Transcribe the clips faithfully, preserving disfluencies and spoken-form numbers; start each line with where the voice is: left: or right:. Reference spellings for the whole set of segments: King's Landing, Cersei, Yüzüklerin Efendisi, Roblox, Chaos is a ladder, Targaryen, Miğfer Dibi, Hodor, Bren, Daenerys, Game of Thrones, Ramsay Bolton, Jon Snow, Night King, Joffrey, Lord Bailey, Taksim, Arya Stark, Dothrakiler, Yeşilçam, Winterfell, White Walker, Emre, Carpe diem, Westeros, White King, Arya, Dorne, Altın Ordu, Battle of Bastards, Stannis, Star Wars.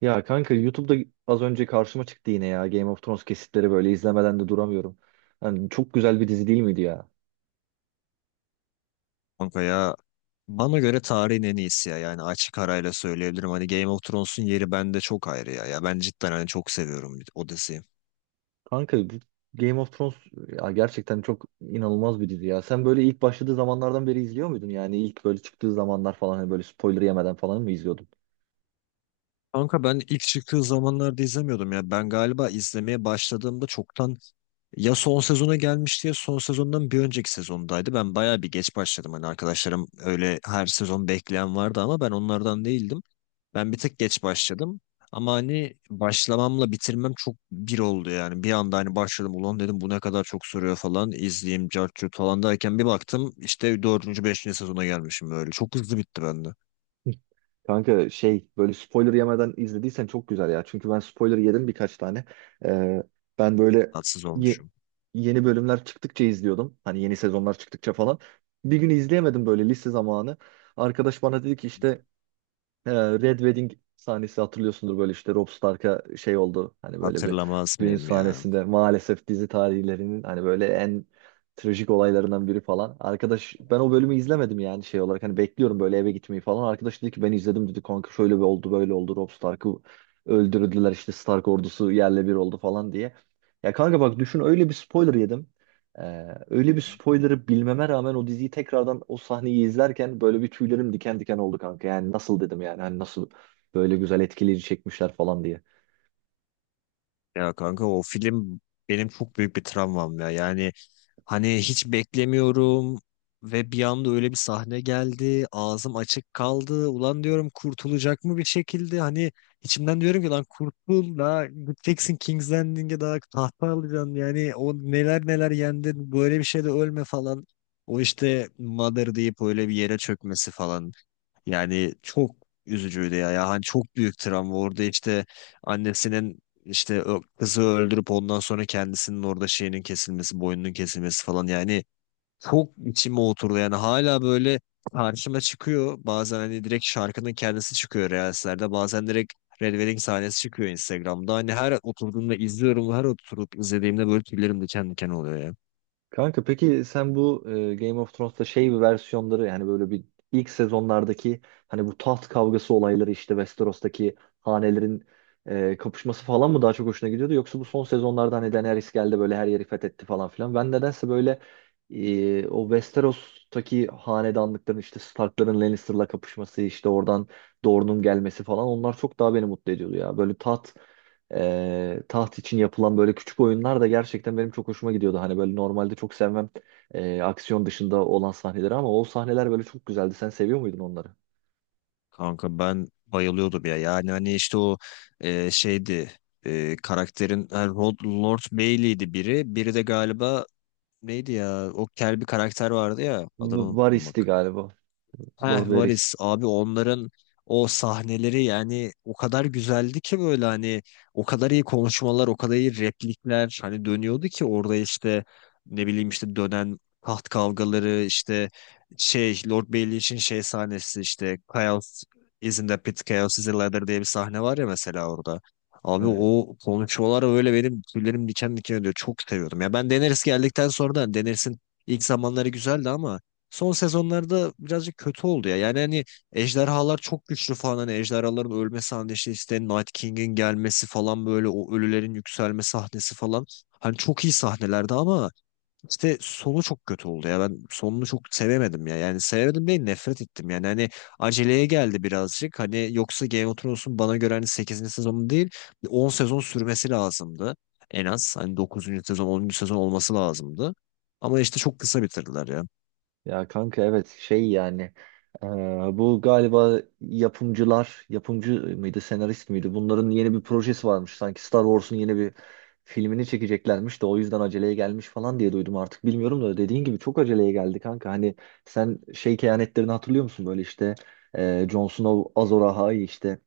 right: Ya kanka YouTube'da az önce karşıma çıktı yine ya, Game of Thrones kesitleri böyle izlemeden de duramıyorum. Hani çok güzel bir dizi değil miydi ya?
left: Kanka ya, bana göre tarihin en iyisi ya. Yani açık arayla söyleyebilirim. Hani Game of Thrones'un yeri bende çok ayrı ya. Ya ben cidden hani çok seviyorum o diziyi.
right: Kanka bu Game of Thrones ya, gerçekten çok inanılmaz bir dizi ya. Sen böyle ilk başladığı zamanlardan beri izliyor muydun? Yani ilk böyle çıktığı zamanlar falan, hani böyle spoiler yemeden falan mı izliyordun?
left: Kanka ben ilk çıktığı zamanlarda izlemiyordum ya. Ben galiba izlemeye başladığımda çoktan ya son sezona gelmişti ya son sezondan bir önceki sezondaydı. Ben bayağı bir geç başladım. Hani arkadaşlarım öyle her sezon bekleyen vardı ama ben onlardan değildim. Ben bir tık geç başladım. Ama hani başlamamla bitirmem çok bir oldu yani. Bir anda hani başladım, ulan dedim bu ne kadar çok soruyor falan. İzleyeyim cartçut falan derken bir baktım işte dördüncü beşinci sezona gelmişim öyle. Çok hızlı bitti bende.
right: Kanka şey, böyle spoiler yemeden izlediysen çok güzel ya. Çünkü ben spoiler yedim birkaç tane. Ee, ben böyle
left: Tatsız
right: ye-
left: olmuşum.
right: yeni bölümler çıktıkça izliyordum. Hani yeni sezonlar çıktıkça falan. Bir gün izleyemedim böyle lise zamanı. Arkadaş bana dedi ki işte ee, Red Wedding sahnesi hatırlıyorsundur, böyle işte Rob Stark'a şey oldu, hani böyle bir
left: Hatırlamaz
right: düğün
left: mıyım ya?
right: sahnesinde, maalesef dizi tarihlerinin hani böyle en trajik olaylarından biri falan. Arkadaş, ben o bölümü izlemedim yani, şey olarak hani bekliyorum böyle eve gitmeyi falan. Arkadaş dedi ki ben izledim dedi kanka, şöyle bir oldu böyle oldu, Rob Stark'ı öldürdüler, işte Stark ordusu yerle bir oldu falan diye. Ya kanka bak, düşün, öyle bir spoiler yedim. Ee, öyle bir
left: Hı.
right: spoiler'ı bilmeme rağmen o diziyi tekrardan, o sahneyi izlerken böyle bir tüylerim diken diken oldu kanka. Yani nasıl dedim, yani hani nasıl böyle güzel etkileyici çekmişler falan diye.
left: Ya kanka o film benim çok büyük bir travmam ya. Yani hani hiç beklemiyorum ve bir anda öyle bir sahne geldi. Ağzım açık kaldı. Ulan diyorum kurtulacak mı bir şekilde? Hani içimden diyorum ki lan kurtul da, gideceksin King's Landing'e, daha tahta alacaksın. Yani o neler neler yendin böyle bir şeyde ölme falan. O işte Mother deyip öyle bir yere çökmesi falan. Yani çok üzücüydü ya. Ya hani çok büyük travma. Orada işte annesinin işte ö- kızı öldürüp ondan sonra kendisinin orada şeyinin kesilmesi, boynunun kesilmesi falan. Yani çok içime oturdu. Yani hala böyle karşıma çıkıyor. Bazen hani direkt şarkının kendisi çıkıyor Reels'lerde. Bazen direkt Red Wedding sahnesi çıkıyor Instagram'da. Hani her oturduğumda izliyorum. Her oturup izlediğimde böyle tüylerim diken diken oluyor ya.
right: Kanka peki sen bu e, Game of Thrones'ta şey, bir versiyonları yani böyle bir ilk sezonlardaki, hani bu taht kavgası olayları, işte Westeros'taki hanelerin e, kapışması falan mı daha çok hoşuna gidiyordu, yoksa bu son sezonlarda hani Daenerys geldi, böyle her yeri fethetti falan filan? Ben nedense böyle e, o Westeros'taki hanedanlıkların, işte Stark'ların Lannister'la kapışması, işte oradan Dorne'un gelmesi falan, onlar çok daha beni mutlu ediyordu ya. Böyle taht ee, taht için yapılan böyle küçük oyunlar da gerçekten benim çok hoşuma gidiyordu. Hani böyle normalde çok sevmem e, aksiyon dışında olan sahneleri, ama o sahneler böyle çok güzeldi. Sen seviyor muydun onları?
left: Kanka ben bayılıyordum ya. Yani hani işte o e, şeydi, e, karakterin, ha, Rod, Lord Bailey'di biri. Biri de galiba neydi ya? O kel bir karakter vardı ya. Adını
right: V-
left: unuttum
right: Varys'ti
left: bak.
right: galiba. Lord
left: Heh,
right: Varys.
left: Varis abi, onların o sahneleri yani o kadar güzeldi ki, böyle hani o kadar iyi konuşmalar, o kadar iyi replikler hani dönüyordu ki orada, işte ne bileyim işte dönen taht kavgaları, işte şey Lord Bailey için şey sahnesi, işte Chaos is in the pit, Chaos is a ladder diye bir sahne var ya mesela orada. Abi
right: Evet.
left: o konuşmalar öyle benim tüylerim diken diken ediyor. Çok seviyordum. Ya ben Daenerys geldikten sonra da Daenerys'in ilk zamanları güzeldi ama son sezonlarda birazcık kötü oldu ya. Yani hani ejderhalar çok güçlü falan, hani ejderhaların ölme sahnesi, işte Night King'in gelmesi falan, böyle o ölülerin yükselme sahnesi falan. Hani çok iyi sahnelerdi ama işte sonu çok kötü oldu ya. Ben sonunu çok sevemedim ya. Yani sevemedim değil, nefret ettim. Yani hani aceleye geldi birazcık. Hani yoksa Game of Thrones'un bana göre hani sekizinci sezonu değil on sezon sürmesi lazımdı. En az hani dokuzuncu sezon, onuncu sezon olması lazımdı. Ama işte çok kısa bitirdiler ya.
right: Ya kanka evet, şey yani eee, bu galiba yapımcılar, yapımcı mıydı senarist miydi, bunların yeni bir projesi varmış, sanki Star Wars'un yeni bir filmini çekeceklermiş de o yüzden aceleye gelmiş falan diye duydum, artık bilmiyorum da, dediğin gibi çok aceleye geldi kanka. Hani sen şey kehanetlerini hatırlıyor musun, böyle işte eee Jon Snow Azor Ahai, işte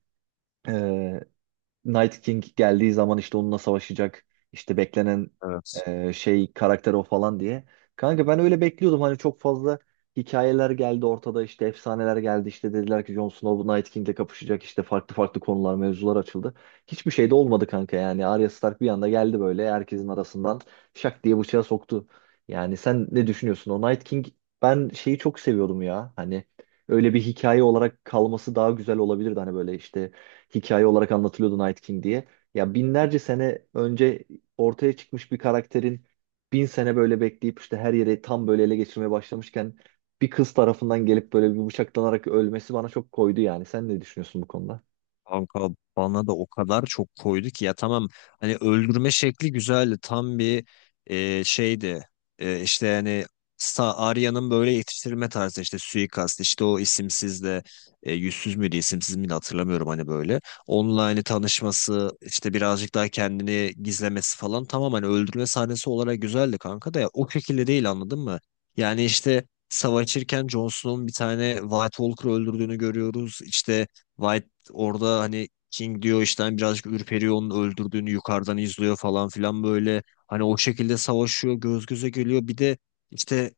right: Night King geldiği zaman işte onunla savaşacak, işte beklenen
left: Evet.
right: e, şey karakter o falan diye. Kanka ben öyle bekliyordum, hani çok fazla hikayeler geldi ortada, işte efsaneler geldi, işte dediler ki Jon Snow bu Night King'le kapışacak, işte farklı farklı konular mevzular açıldı. Hiçbir şey de olmadı kanka, yani Arya Stark bir anda geldi böyle herkesin arasından şak diye bıçağı soktu. Yani sen ne düşünüyorsun o Night King, ben şeyi çok seviyordum ya, hani öyle bir hikaye olarak kalması daha güzel olabilirdi, hani böyle işte hikaye olarak anlatılıyordu Night King diye. Ya binlerce sene önce ortaya çıkmış bir karakterin, bin sene böyle bekleyip işte her yere tam böyle ele geçirmeye başlamışken, bir kız tarafından gelip böyle bir bıçaklanarak ölmesi bana çok koydu yani. Sen ne düşünüyorsun bu konuda?
left: Kanka bana da o kadar çok koydu ki ya, tamam hani öldürme şekli güzeldi, tam bir e, şeydi. E, işte yani Sa- Arya'nın böyle yetiştirilme tarzı, işte suikast, işte o isimsiz de, e, yüzsüz müydü isimsiz miydi hatırlamıyorum, hani böyle online tanışması, işte birazcık daha kendini gizlemesi falan, tamam hani öldürme sahnesi olarak güzeldi kanka da ya, o şekilde değil, anladın mı? Yani işte savaşırken Jon Snow'un bir tane White Walker öldürdüğünü görüyoruz işte. White Orada hani King diyor, işte hani birazcık ürperiyor, onun öldürdüğünü yukarıdan izliyor falan filan böyle. Hani o şekilde savaşıyor, göz göze geliyor. Bir de işte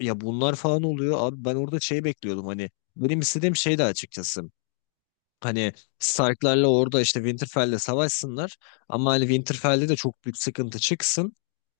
left: ya bunlar falan oluyor. Abi ben orada şey bekliyordum hani, benim istediğim şey de açıkçası. Hani Stark'larla orada işte Winterfell'le savaşsınlar. Ama hani Winterfell'de de çok büyük sıkıntı çıksın.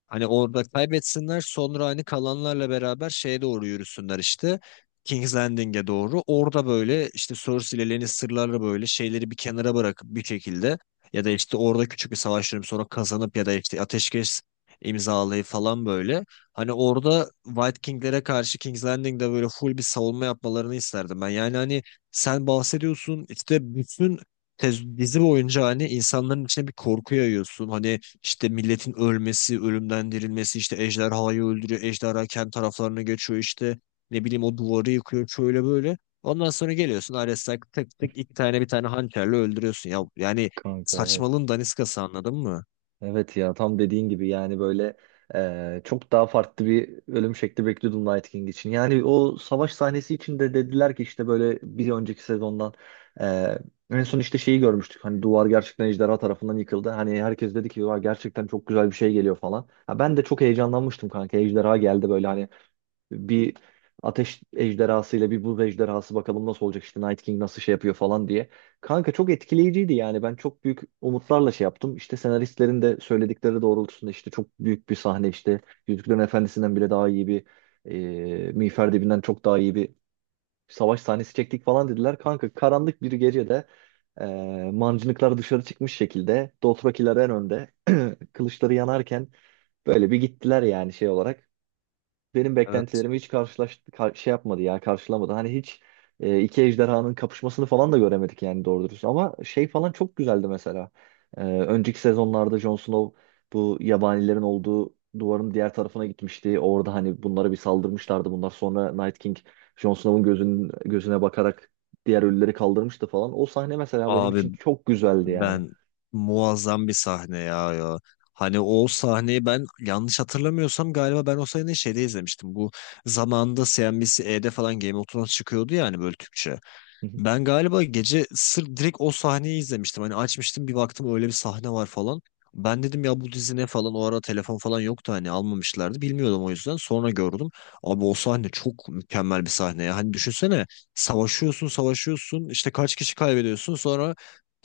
left: Hani orada kaybetsinler, sonra hani kalanlarla beraber şeye doğru yürüsünler işte. King's Landing'e doğru. Orada böyle işte Cersei ile Lannister'larla böyle şeyleri bir kenara bırakıp bir şekilde, ya da işte orada küçük bir savaş verip sonra kazanıp, ya da işte ateşkes imzalayıp falan böyle. Hani orada White King'lere karşı King's Landing'de böyle full bir savunma yapmalarını isterdim ben. Yani hani sen bahsediyorsun, işte bütün tez- dizi boyunca hani insanların içine bir korku yayıyorsun. Hani işte milletin ölmesi, ölümden dirilmesi, işte ejderhayı öldürüyor, ejderha kendi taraflarına geçiyor işte. Ne bileyim o duvarı yıkıyor, şöyle böyle. Ondan sonra geliyorsun Ares'ten tık tık iki tane bir tane hançerle öldürüyorsun. Ya yani
right: Kanka evet.
left: saçmalığın daniskası, anladın mı?
right: Evet ya, tam dediğin gibi, yani böyle e, çok daha farklı bir ölüm şekli bekliyordum Night King için. Yani o savaş sahnesi için de dediler ki, işte böyle bir önceki sezondan e, en son işte şeyi görmüştük. Hani duvar gerçekten ejderha tarafından yıkıldı. Hani herkes dedi ki: "Vay, gerçekten çok güzel bir şey geliyor falan." Ha, ben de çok heyecanlanmıştım kanka. Ejderha geldi böyle, hani bir ateş ejderhasıyla bir buz ejderhası, bakalım nasıl olacak, işte Night King nasıl şey yapıyor falan diye. Kanka çok etkileyiciydi yani, ben çok büyük umutlarla şey yaptım. İşte senaristlerin de söyledikleri doğrultusunda, işte çok büyük bir sahne, işte Yüzüklerin Efendisi'nden bile daha iyi bir e, Miğfer Dibi'nden çok daha iyi bir savaş sahnesi çektik falan dediler. Kanka karanlık bir gecede e, mancınıklar dışarı çıkmış şekilde, Dothrakiler en önde kılıçları yanarken böyle bir gittiler, yani şey olarak benim
left: Evet.
right: beklentilerimi hiç karşılaş kar- şey yapmadı ya, karşılamadı. Hani hiç e, iki ejderhanın kapışmasını falan da göremedik yani, doğru dürüst. Ama şey falan çok güzeldi mesela. E, önceki sezonlarda Jon Snow bu yabanilerin olduğu duvarın diğer tarafına gitmişti. Orada hani bunlara bir saldırmışlardı. Bunlar sonra Night King, Jon Snow'un gözünün, gözüne bakarak diğer ölüleri kaldırmıştı falan. O sahne mesela benim
left: Abi
right: için çok güzeldi yani.
left: ben muazzam bir sahne ya ya. Hani o sahneyi ben yanlış hatırlamıyorsam galiba ben o sahneyi şeyde izlemiştim. Bu zamanında C N B C-E'de falan Game of Thrones çıkıyordu ya hani, böyle Türkçe.
right: Hı hı.
left: Ben galiba gece sırf direkt o sahneyi izlemiştim. Hani açmıştım bir baktım öyle bir sahne var falan. Ben dedim ya bu dizi ne falan, o ara telefon falan yoktu, hani almamışlardı, bilmiyordum o yüzden, sonra gördüm. Abi o sahne çok mükemmel bir sahne ya. Hani düşünsene savaşıyorsun savaşıyorsun, işte kaç kişi kaybediyorsun, sonra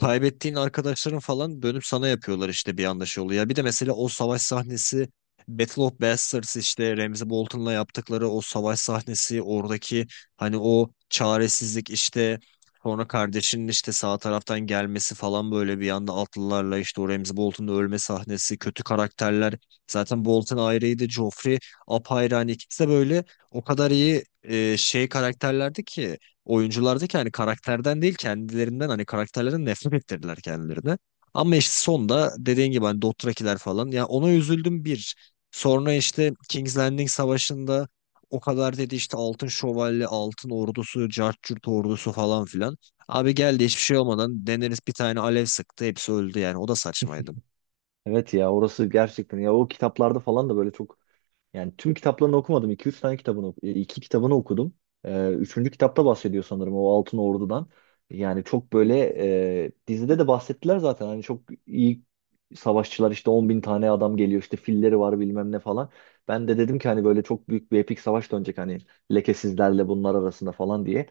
left: kaybettiğin arkadaşların falan dönüp sana yapıyorlar işte, bir anda şey oluyor. Ya bir de mesela o savaş sahnesi, Battle of Bastards, işte Ramsay Bolton'la yaptıkları o savaş sahnesi, oradaki hani o çaresizlik işte. Sonra kardeşinin işte sağ taraftan gelmesi falan, böyle bir anda atlılarla, işte o Ramsay Bolton'un ölme sahnesi, kötü karakterler. Zaten Bolton ayrıydı, Joffrey apayrı. Hani ikisi de böyle o kadar iyi e, şey karakterlerdi ki, oyunculardı ki, hani karakterden değil kendilerinden, hani karakterlerden nefret ettirdiler kendilerine. Ama işte sonda dediğin gibi hani Dothrakiler falan ya, ona üzüldüm bir. Sonra işte King's Landing Savaşı'nda o kadar dedi işte altın şövalye, altın ordusu, cart curt ordusu falan filan. Abi geldi hiçbir şey olmadan Daenerys bir tane alev sıktı, hepsi öldü, yani o da saçmaydı.
right: Evet ya, orası gerçekten ya, o kitaplarda falan da böyle çok. Yani tüm kitaplarını okumadım. iki üç tane kitabını, oku- e, iki kitabını okudum. Ee, üçüncü kitapta bahsediyor sanırım o Altın Ordu'dan. Yani çok böyle e, dizide de bahsettiler zaten. Hani çok iyi savaşçılar, işte on bin tane adam geliyor, işte filleri var bilmem ne falan. Ben de dedim ki hani böyle çok büyük bir epik savaş dönecek, hani lekesizlerle bunlar arasında falan diye.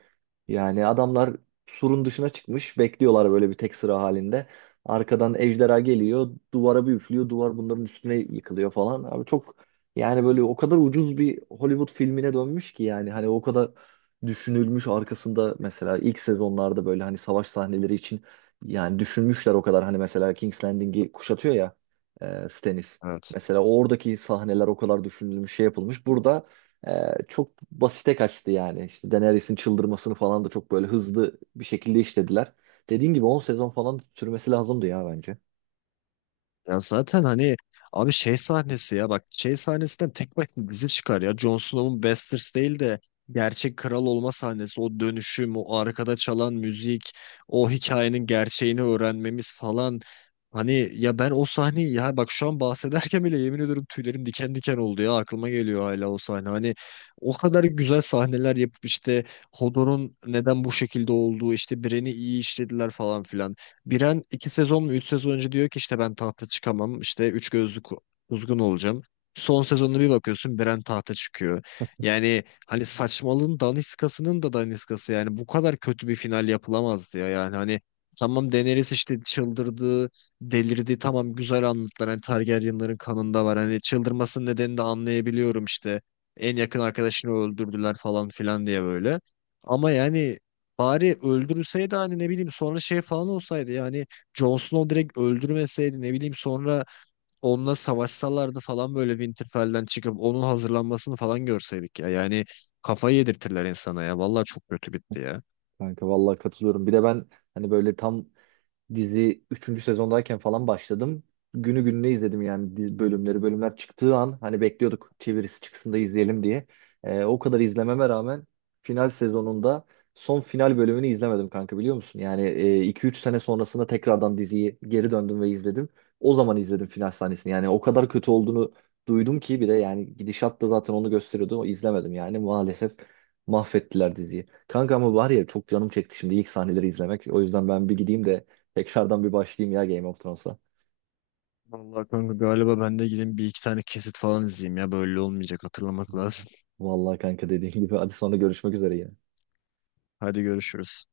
right: Yani adamlar surun dışına çıkmış bekliyorlar böyle bir tek sıra halinde. Arkadan ejderha geliyor, duvara bir üflüyor, duvar bunların üstüne yıkılıyor falan. Abi çok, yani böyle o kadar ucuz bir Hollywood filmine dönmüş ki, yani hani o kadar düşünülmüş arkasında, mesela ilk sezonlarda böyle hani savaş sahneleri için yani düşünmüşler o kadar, hani mesela King's Landing'i kuşatıyor ya e, Stannis.
left: Evet.
right: Mesela oradaki sahneler o kadar düşünülmüş, şey yapılmış. Burada e, çok basite kaçtı yani. İşte Daenerys'in çıldırmasını falan da çok böyle hızlı bir şekilde işlediler. Dediğin gibi on sezon falan sürmesi lazımdı ya bence.
left: Ya zaten hani abi şey sahnesi ya bak, şey sahnesinden tek başına dizi çıkar ya. Jon Snow'un Bastards değil de gerçek kral olma sahnesi, o dönüşüm, o arkada çalan müzik, o hikayenin gerçeğini öğrenmemiz falan. Hani ya ben o sahneyi, ya bak şu an bahsederken bile yemin ediyorum tüylerim diken diken oldu ya, aklıma geliyor hala o sahne. Hani o kadar güzel sahneler yapıp işte, Hodor'un neden bu şekilde olduğu, işte Bren'i iyi işlediler falan filan. Biren iki sezon mu üç sezon önce diyor ki işte ben tahta çıkamam, işte üç gözlü ku- kuzgun olacağım. Son sezonuna bir bakıyorsun Biren tahta çıkıyor. Yani hani saçmalığın daniskasının da daniskası, yani bu kadar kötü bir final yapılamazdı ya, yani hani tamam Daenerys işte çıldırdı, delirdi, tamam güzel anlattılar, hani Targaryenların kanında var, hani çıldırmasının nedenini de anlayabiliyorum, işte en yakın arkadaşını öldürdüler falan filan diye böyle. Ama yani bari öldürülseydi, hani ne bileyim sonra şey falan olsaydı yani, Jon Snow direkt öldürmeseydi, ne bileyim sonra onunla savaşsalardı falan, böyle Winterfell'den çıkıp onun hazırlanmasını falan görseydik ya. Yani kafayı yedirtirler insana ya. Vallahi çok kötü bitti ya.
right: Kanka vallahi katılıyorum. Bir de ben hani böyle tam dizi üçüncü sezondayken falan başladım. Günü gününe izledim yani di- bölümleri. Bölümler çıktığı an hani bekliyorduk çevirisi çıksın da izleyelim diye. Ee, o kadar izlememe rağmen final sezonunda son final bölümünü izlemedim kanka, biliyor musun? Yani e, iki üç sene sonrasında tekrardan diziyi geri döndüm ve izledim. O zaman izledim final sahnesini. Yani o kadar kötü olduğunu duydum ki, bir de yani gidişat da zaten onu gösteriyordu. O izlemedim yani, maalesef mahvettiler diziyi. Kanka ama var ya, çok canım çekti şimdi ilk sahneleri izlemek. O yüzden ben bir gideyim de tekrardan bir başlayayım ya Game of Thrones'a.
left: Vallahi kanka galiba ben de gideyim bir iki tane kesit falan izleyeyim ya. Böyle olmayacak, hatırlamak lazım.
right: Vallahi kanka dediğin gibi. Hadi sonra görüşmek üzere yine.
left: Hadi görüşürüz.